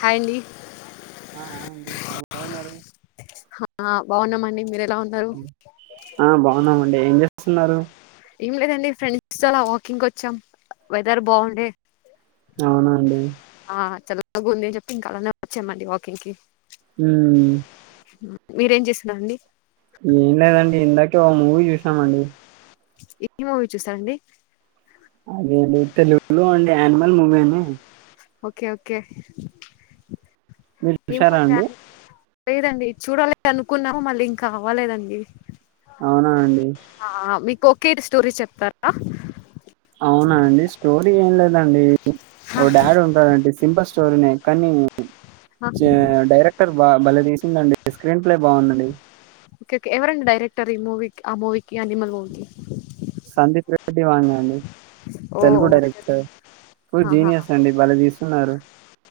Hi అండి ఆ బాగున్నామండి మీరు ఎలా ఉన్నారు ఆ బాగున్నామండి ఏం చే స్తున్నారు ఏం లేదండి ఫ్రెండ్స్ తో అలా వా వాకింగ్ కి వచ్చాం వెదర్ బాగుంది అవునా అండి బాగుంది అని చెప్పి ఇంకా అలానే వచ్చామండి వాకింగ్ కి మ్మ్ మీరేం చేస్తున్నారు అండి ఏం లేదండి ఇందాకే ఓక మూవీ చూసి మండి ఏ మూవీ చూసారండి అదే అండి తెలుగులో అండి యానిమల్ మూవీ అని ఓకే ఓకే మీరు చూషారా అండి లేదండి చూడాలదు అనుకున్నాము మళ్ళీ ఇంకా అవాలేదండి అవునా అండి కేది స్టోరీ చెప్తారా అవునా అండి స్టోరీ ఏం లేదండి ఓ డాడీ ఉంటాడుడి సింపల్ చోరినే కానీ ఆ, డైరెక్టర్ బ బలదీ దండి స్క్రీన్ ప్లే బాగుందండి ఓకే కే ఎవరండి రెక్టర్ ఈ మూీ ఆ మూవీకి అనిమల్ మూవీకి సధప అండి ఓ తెలుగు ఓకే డైరెక్టర్ ఫు ఆహా. జీనియస్ అండి వాళ తీస్తున్నారు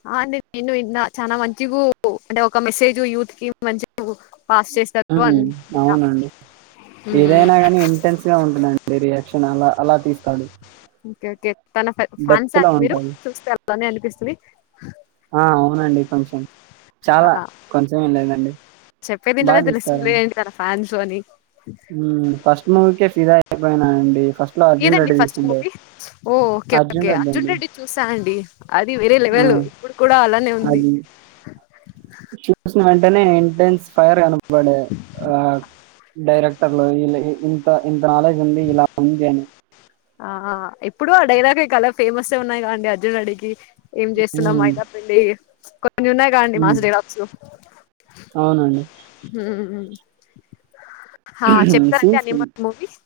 ఆ, అండి నేను విన్నా చాలా మంచిగా అంటే ఒక మెసేజ్ యూత్ కి మంచి అవునండి ఏదైనా ని ఇంటెన్స్గా ఉంటుందండి రియాక్షన్ అలా అలా తీసుాడు ఓకే ఓకే తన ఫ్యాన్స్ అంట మీరు ఉంటాయి. చూస్తే వెళ్దని అనిపిస్తుంది ఆ! అవునండి కొంచెం. చాలా కొంచెం లేదండి. చెప్పేది ఏంటనే తెలుస్తుందిడి తన ఫ్యాన్స్ ని ఫస్ట్మూవికే ఫీదా అయిపోయి అండి ఏదండి ఫస్ట్ మూవీ ఓ ఓకే ఓకే అర్జున్ రెడ్డి చూసా అండి అది వేరే ఆ లెవెల్ ఇప్పుడు కూడా అలానే ఉంది అది చూసిన వెంటనే ఎంట్రెన్స్ ఫైర్ అ ఇబడే ఆ డైరెక్టర్లు ఇంత ఇంత నాలెడ్జ్ ఉంది ఇలా వన్ చేయను ఆ ఎప్పుడుూ ఆ డైలాగ్ కలా ఫేమస్ఏ ఉన్నాయి కదండి అర్జున్ అడికి ఏం చేస్తున్నా హ్మ్. మయిద పిల్లి కొన్నా కాడి హ్మ్. మాజడి రాచ్చు అవునండి. ఆ చెప్తా అంటడి సీన్స్ అన్ని movies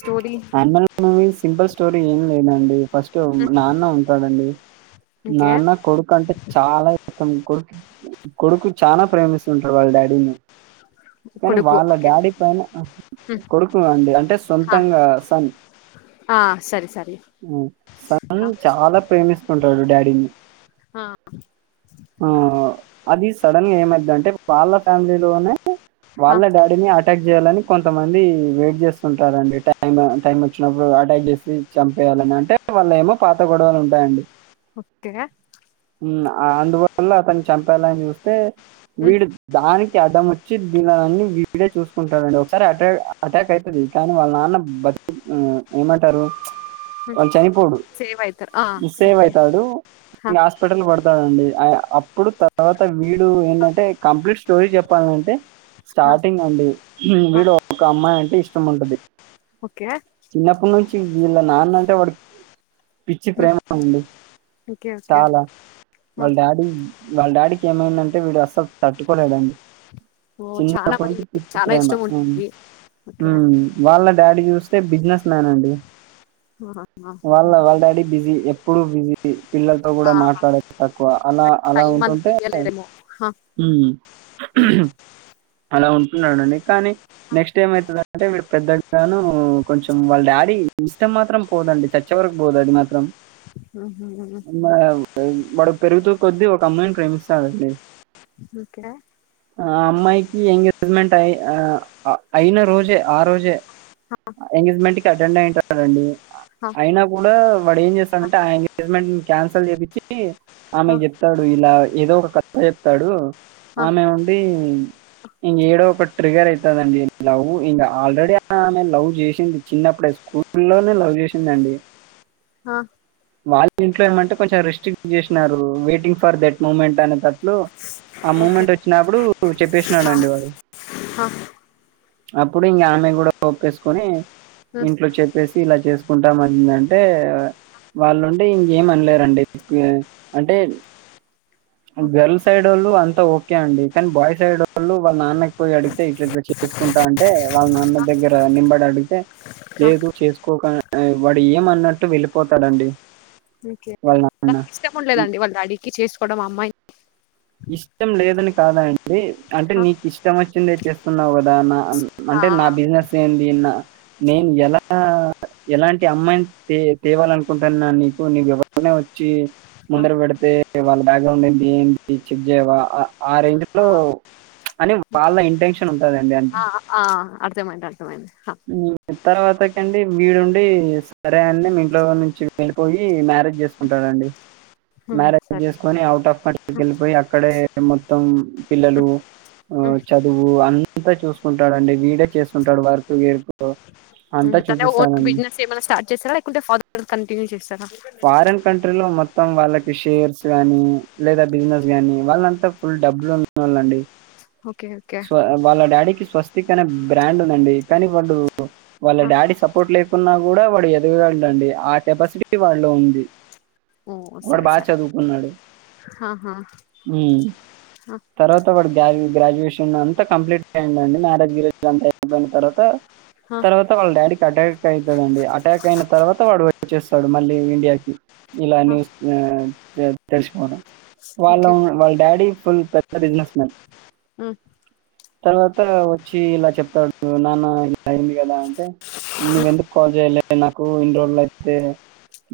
story animal movie simple story ఏం లేదండి ఫస్ట్ నాన్న ఉంటాదండి ఓకే నాన్న కొడుకు అంటే చాలా ఇష్టం కొడుకు కొడుకు చాలా ప్రేమిస్తుంటారు వాళ్ళ డాడీని కానీ కొడుకు వాళ్ళ ఓకే డాడీ పైన కొడుకుండి అంటే సొంతంగా సన్ సరే సరే ఆ సన్ చాలా ప్రేమిస్తుంటాడు డాడీని ఆ అది సడన్ ఏమైద్దంటే వాళ్ళ ఫ్యామిలీ లోనే వాళ్ళ డాడీని అటాక్ చెయ్యాలని కొంతమంది వెయిట్ చేస్తున్ టాదండి టైం టైం వచ్చినప్పుడు అటాక్ చేసి చంపేయాలని అంటే వాళ్ళ ఏమో పాత గొడవలు ఉంటాయండి ఉమ్ అ అందువల్ల అతని చంపాలని చూస్తే వీడు దానికి అడ్డం వచ్చి దీనిలో అన్ని వీడే చూసుకుంటాడండి ఒకసారి అటా అటాక్ ఐతది కానీ వాళ్ళ నాన్న బ [unintelligible] తి ఊమ్ ఏమంటారు వాళు చనిపోడు మిస్సే వైతాడు హాస్పిటల్ పడతాడండి ఆ అప్పుడు తర్వాత వీడు ఏంటంటే కంప్లీట్ స్టోరీ చెప్పాలంటే స్టార్టింగ్ అండి వీడు ఒక అమ్మాయి అంటే ఇష్ చ్చం అంటుద్ది చిన్నప్పటి నుంచి టి వీళ్ళ నాన్న అంటే వాడు పిచ్చి ప్రేమ ఉండి చాలా వాళ్ళ డాడీ వాళ్ళ డాడీ ఏమైందంటే వీడు అస్సలు తట్టుకోలేడం ఓ చానా మరి చాలా ప్రేమ ఇష్టం ఉమ్. ఉంటుద్ది ఉమ్ వాళ్ళ డాడీ చూసు తే బిజినెస్ మ్యాన్ అండి ఆహా, వాళ్ళ వాళ్ళ డాడీ బిజీ ఎప్పుడు బిజీ పిల్లలతో కూడా ఆ, మాట్లాడదు తక్కువ అలా అలా టైం అంత ఉంటుంటే తెలియలేరేమో ఉమ్ అలా ఉంటున్నాడండి కానీ నెక్స్ట్ ఏమైతుందన్ అంటే వి వీడు పెద్దగ్గాను కొంచెం వాళ్ళ డాడీ ఇష్టం మాత్రం పోదండి చచ్చే వరకు పోదు అది మాత్రం [unintelligible] వాడు పెరుగుతూ కొద్ది ఒక అమ్మాయిని ప్రేమిస్తాడండి ఓకే ఆ అమ్మాయికి ఏం లే జ్మెంట్ అయి ఆ అయిన రోజే ఆ రోజే ఎంగేజ్మెంట్ అటెండ్ అయ్యింటాడండి హ, అయినా కూడా వాడు ఏం చేస్ సామంటే ఆ ఎంగేజ్మెంట్ ని క్యాన్సల్ చేపిచ్చి ఆ హ, నేన్ చెప్తా చూడు ఇలా ఏదో ఒక కథ చెప్తాడు హ, ఆమె ఉండి ఇంగ ఏడో ఒకాడ ట్రిగర్ అయితాదండీ లవ్వు ఇలా ఆల్రెడీ ఆమె నను లవ్ చేసింది చిన్నప్పుడే స్కూల్లోనే లవ్ చేసిందండి. హ, వాళ్ళ ఇంట్లో ఏమంటే కొంచెం రెస్ట్రిక్ట్ చేసినారు వెయిటింగ్ ఫర్ దట్ మూమెంట్ అనేటట్లు ఆ ఓకే మూమెంట్ వచ్చినప్పుడు చెప్పేసినాడండి వాడు హ, ఇప్పుడు ఇంగ ఆమె కూడా ఒప్పేసుకొని హ్మ్, ఇంట్లో చెప్పేసి ఇలా చేసుకుంటామండి అంటే వాళ్ళుండి ఇంకేం అనలేరండి అంటే హ, గర్ల్ సైడ్ వాళ్ళు అంతా ఓకే అండి కానీ బాయ్ సైడ్ వాళ్ళు వాళ్ళ నాన్నకి పోయి అడిగితే ఇట్ల చేసుకుంటా తే వాళ్ళ నాన్న దగ్గర నెంబర్ అగితే హ, లేదు చేసుకోకు వాడు ఏమ అన్నట్టు వెళ్ళిపోతాడండి ఓకే వాళ్ళ నాన్న. ఇష్టం ఉండలేదండి వాళ్ళ డాడీకి చేసుకోవడం అమ్మాయి ఇష్టం లేదని కాదా అం డి అంటే నీకు ఇష్టం వచ్చిందే చేస్త సున్నావు గదా అనా అంటే నా బిజినెస్ ఏంటి నిన్నా నేను ఎలా ఎలాంటి అమ్మాయిని తేవాలనుకుంటాన్నా నీకు నీవు ఎవరో వచ్చి ముందర పెడితే వాళ్ళ బ్యాక్గ్రౌండ్ ఏ ఏంటి చెక్ చెయవా ఆ రేంజ్ లో అని వాళ్ళ ఇంటెన్షన్ ఉం ఆ ఆ అర్థమైంది అర్థమైంది హ్మ్. తర్వాతకండి మీరుండి సరే అని మీ ఇంట్లో నుంచి వెళ్ళిపోయి మ్యారేజ్ చేసుకుంటాడండి హ్మ్, మ్యారేజ్ సరే చేసుకొని ఔట్ ఆఫ్ క కి వెళ్ళిపోయి అక్కడే మొత్తం పిల్లలు చదువు అంతా చూసు స్తుంటాడండి వీడే చేస్తుంటాడు వర్క్ గిర్క్ అంతా తన ఓన్ చూపిస్తానండి బిజినెస్ ఏమైనా స్టార్ట్ చేసారా లేకుంటే ఫాదర్ దీ కంటిన్యూ చేసారా ఫారిన్ కంట్రీలో మొత్తం వాళ్ళకి షేర్స్ గానీ లేదా బిజినెస్ గానీ వాళ్ళంతా ఫుల్ డబ్బులు ఉన్నవాళ్ళండి ఓకే ఓకే స్వా వాళ్డా డాడీకి స్వస్తి క్ అనే బ్రాండ్ ఉందండి కానీ వాడు వాళ్ళ ఆ డాడీ సపోర్ట్ లేకున్నా కూడా వాడియద్ డండీ ఆ కెపాసిటీ వాళ్లో ఉంది ఓ వాడు సరే బాగా సరే చదువుకున్నాడు ఆహా మ్ తర్వాత వాడు గ గ్రాడ్యుయేషన్ నిన్న అంతా కంప్లీట్ అయిందాండి మ్యారేజ్ గిరేజ్ అంత అయిపోయిన తర్వాత ఆహా తర్వాత వాళ్ళ డాడీ కట్ట ట్ అయితదండి అటాక్ అయిన తర్వాత వాడు వచ్చేస్ డు మళ్ళీ ఇండియాకి ఇలా న్యూస్ ఆ న్ తెలిసిిపోనా వాళ్ళ ఓకే వాళ్ళ డాడీ ఫుల్ పెద్ద బిజినెస్ మన్ మ్ తర్వాత వచ్చి ఇలా చెప్తాడు నాన్న ఇలా అయింది కదా అంటే నవ్వెందుకు కాల్ చేయలే నాకు ఇన్ని రోజులు అయితే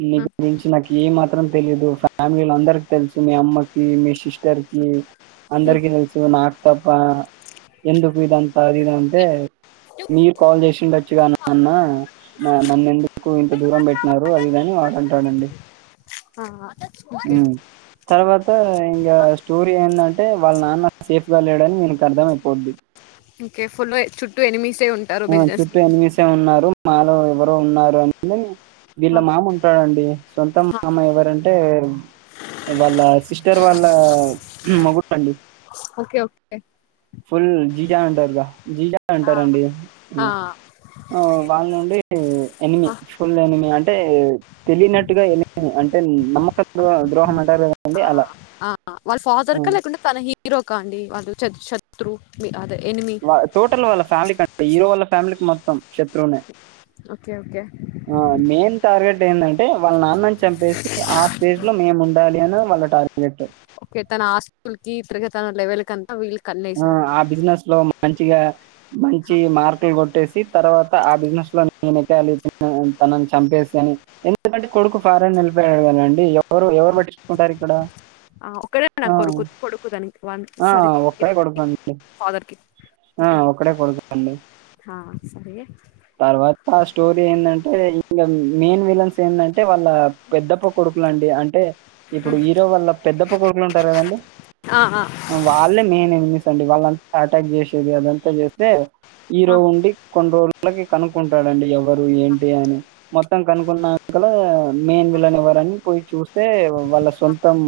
నీ ఉమ్ గురించి నాకు ఏ మాత్రం తెలీదు ఫ్యామిలీలు అందరికి తెలుసు మీ అమ్మకి మీ సిస్టర్ కీ ఉమ్ అందరికి తెల్సు నాక్ పప్ప ఎందుకు ఇదంతా అది ఇది అంటే మీరు కాల్ చేసిండొచ్చుగా అన్న నన్ను ఎందుకు ఇంత దూరం పెట్టినర్ అదిగాని వాడుంటాడండి ఆ హు ఓకే తర్వాత్ కా ఇంగ స్టోరీ ఏందంటే వాళ్ళ నాన్న సేఫ్ గా లేడని వీళ్లకు అర్థమైపోద్ది ఓకే ఫుల్ చుట్టూ ఎనిమిస్ ఆ చుట్టూ ఎనిమిసే ఉన్నారు మాలో ఎవరో ఉన్నారు అని వీళ్ళ ఆ మామ ఉంటాడండి సొంత ఆ మామ ఎవరంటే వాళ్ళ సిస్టర్ వాళ్ళ మొగుడు అండి ఓకే ఓకే ఫుల్ జీజా ఉంటారుగా జీజా ఆ అంటారండి ఆ వాళ్ళ నుండి ఎనిమి ఆ ఫుల్ ఎనిమి అంటే తెలియనట్టుగా ఎనిమి అంటే నమ్మక ద్రో ద్రోహం అంటారు కదండి ఆ అలా వాళ్ళ ఫాదర్ కా హ్మ్. లేకుంటే తనకీ హీరో కా అండి వాళ్ళ చత్ శత్రు మీ ఆదే వా టోటల్ వాళ్ళ ఫ్యామిలి క హీరో వాళ్ళ ఫ్యామిలీకి మొత్తం శత్రువునే ఓకే ఓకే ఆ మెయిన్ టార్గెట్ ఏందం టే వాళ్ళ నాన్నన్ చంపేసి ఆ స్టేజ్ ట్ లో మేము ఉండాలి అన్నది వాళ్ళ టార్గెట్ ఓకే తన ఆస్తులకి తరగ తన లవెల్ కంతా వీళ్ ఆ ఆ బిజినెస్ లో మంచిగా మంచి మార్కులు కొట్టేసి తర్వాత ఆ బిజినెస్ లో నేను ఎెదగాలి తనని చంపేసి అని ఎందుకంటే కొడుకు ఫారెన్ వెళ్ళిపోయాడు కదండి ఎవరు ఎవరు పట్టించుకుంటారు ఇక్కడ ఆ ఒకడే నా కొరుకు కొడుకు తన్ వాళ్ళకి సారీ ఒకడే హీరో కొడుతండి ఫాదర్ కి ఆ ఓకే ఒక్కడే కొడుకుండి ఆ, సరే ఏందంటే, అంటే వాళ్ళ పెద్దప్ప కొడుకులు అండి అంటే ఇప్పుడు హీరో వాళ్ళ పెద్దప్ప కొడుకులు ఉంటారు కదండి ఆ, ఆ, ఆ, వాళ్ళే నేను డి వాళ్ళంతా అటాక్ చేసేది అదంతా చేస్తే ఈరో ఆ, ఉండి కొండ రోలు వాళ్ళకి కనుకుంటాడండి ఎవ ఎరు ఏంటి అను మొత్తం కనుకున్నకలా మేన్ విలనివరని పోయి చూస్తే వాళ్ళ ఆ. సొంతం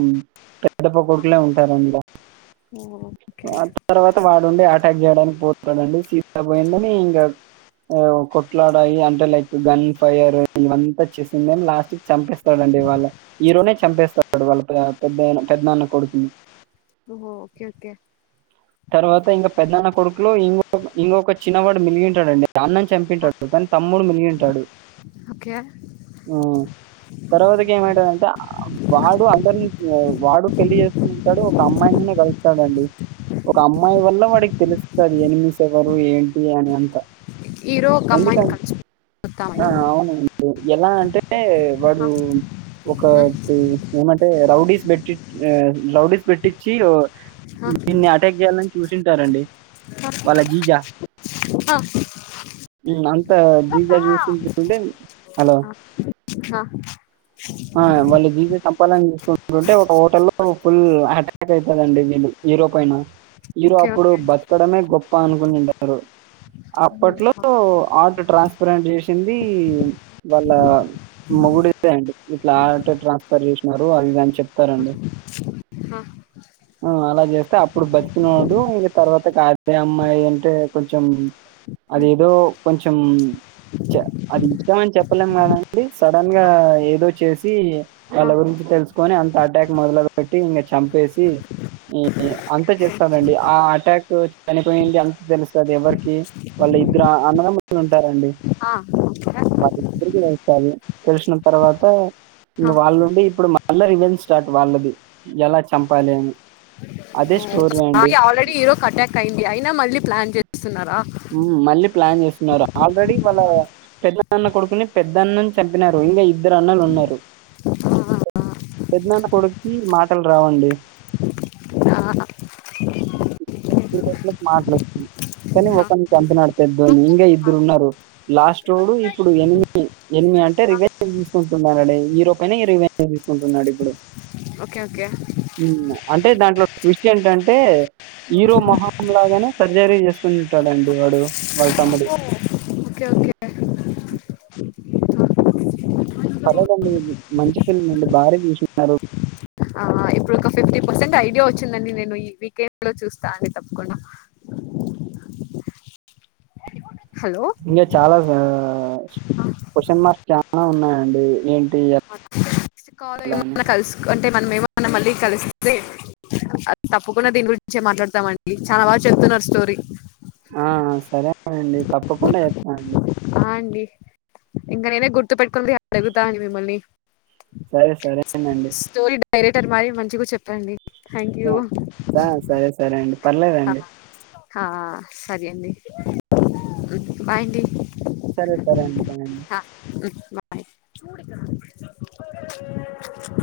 పెడప్ప కొడుకులే ఉంటారం మీద ఓక క్ చేయడానికి పోతాడండి సీతా పయలోనే ఇంకా ఆ కొట్లాడాయి అంటే లైక్ గన్ ఫైర్ ఇవంతా చేసిందే లాస్ట్ కి చంపేస్తాడుండి వాళ్ళ హీరోనే చంపేస్తాడు వాళ్ళ పెద్ద పెద్దన్న కొడుకుని ఓహో ఓకే ఓకే తర్వాత ఇంకా పెద్దన్న కొడుకులో ఇంకో ఇంకొక చిన్నవాడు మెలిగింటాడుండి అన్నం చంపింటాడు కానీ తమ్ముడు మెలిగింటాడు ఓకే తర్వాతకి ఏమైంటదింటే వాడు అందరినీ వాడు పెళ్లి చేసుకుంటాడు ఒక అమ్మాయినినే కలుస్తాడుండి ఒక అమ్మాయి వల్ల వాడికి తెలుస్తుంది ఎనిమిస్ ఎవరు ఏంటి అని అంత హీరో గమ్మాయిన్ ఎందుకంటే కామ అవును ఎలా అంటే వాడు ఒక ఏమంటే రౌడీస్ పెట్టి రౌడీస్ పెట్టించి ఆ, దీన్ని అటాక్ చేయాలండి చూసింటారండి వాళ్ళ జీజ ఆ అంత ఆ. జీజా చూసుుంటే హలో నా ఆయా వలు దీజ చంపాల అని చూసుకుంటుంటే ఒక హోటల్లో ఫుల్ అటాక్ అయితాదండి హిరో పైన మీరు ఓకే అప్పుడు ఓకే బతకడమే గొప్ పానుకునింటారు అప్పట్లో ఆట్ ట్రాన్స్ ఇప్పు రన్ చేసింది వాళ్ళ మొగుడుదే అండి ఇట్లా ఆటో ట్రాన్స్ఫర్ చేసినారు అదిదని చెప్తారండి. ఆ, అలా చేస్తే అప్పుడు బతికినోడు ఇంగ తర్వాతకి అదే అమ్మాయి అంటే కొంచెం అదేదో కొంచెం చ అది ఇష్టమని చెప్పలేం కదండి సడన్ గా ఏదో. చేసి ఆ, వాళ్ళ గురించి తెలుసుకొని అంత అటాక్ మొదలు పెట్టి ఇంగ చంపేసి, ఈ అంత చేస్తారండి ఆ అటాక్ చనిపోయింది అంత తెలుస్తది ఎవరికి వాళ్ళ ఇద్దరు అన్నదమ్ములు ఉంటారండి. ఆ హా ఇద్దరికి నచ్చాలి తెలిసిన తర్వాత ఇంక ఆ, వాళ్ళుండి ఇప్పుడు మల్లా రివెంజ్ స్టార్ట్ వాళ్ళది ఎలా చంపాలి అని అదే స్టోరీ అండి. ఆల్రెడీ హీరో అటాక్ అయింది అయినా మళ్ళ ప్లాన్ జస్ తున్నారా హ్మ్. మళ్ళీ ప్లాన్ చేస్తున్నారు ఆల్రెడీ వాళ్ళ పెద్ద నాన్న కొడుకుని పెద్దన్నని చంపినారు ఇంకా ఇద్దరు అన్నలు ఉన్నారు ఆ, పెద్ద నాన్న కొడుకుకి మాటలు రావండి ఆ, ఓకే మాట్లాంది కానీ హా ఒకరినీ చంపినాడు పెద్దొడిని ఇంకా ఇద్దరు ఉన్నారు లాస్ట్ోడు ఇప్పుడు ఎనిమి ఎనిమి అంటే రివెంజ్ తీసుకుంటున్నాడు హీరో పైన ఈ రివెంజ్ తీసుకుంటున్నాడు ఇప్పుడు ఓకే ఓకే అంటే దాంట్లో ట్విస్ట్ ఏంటంటే హీరో మొహాం లాగానే సర్జరీ చేసుకునింటాడండి వాడు వాళ్ళ తమ్ముడు ఓకే ఓకే అరేదండి మంచి ఫిల్మ్ అండి భార్య చూసున్నారు మొసంగా ఐడియా వచ్చిందండి నేను ఈ వీకెండ్ లో చూస్తా అని తప్పకుండా హలో ఇంకా చాలా క్వశ్చన్ మార్క్స్ చాల ఉన్నాయంండి ఏంటి ఎ ల్ ఏమ కసు అంటే మనమ ఏమ మళ్ళీ కలిస్తే అ తప్పకుండా దీని గురించి మాట్లాడతామండి చాలా వాారు చెప్తున్నారు స్టోరీ ఆ సరే అనండి తప్పకుండా చేస్తానండి అండి ఇంకా నేనే గుర్తు పెెట్టుకునిగ అడుగుతా అని మిమ్మల్ని సరే సరేనండి డైరేటర్ మరి మంచిగా చెప్పండి థ్యాంక్ యూ సరే సరే అండి పర్లేదండి సరే అండి బాయ్ అండి సరే సరే అండి బాయ అండి బాయ చూడు ఇక్కడ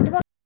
ఇ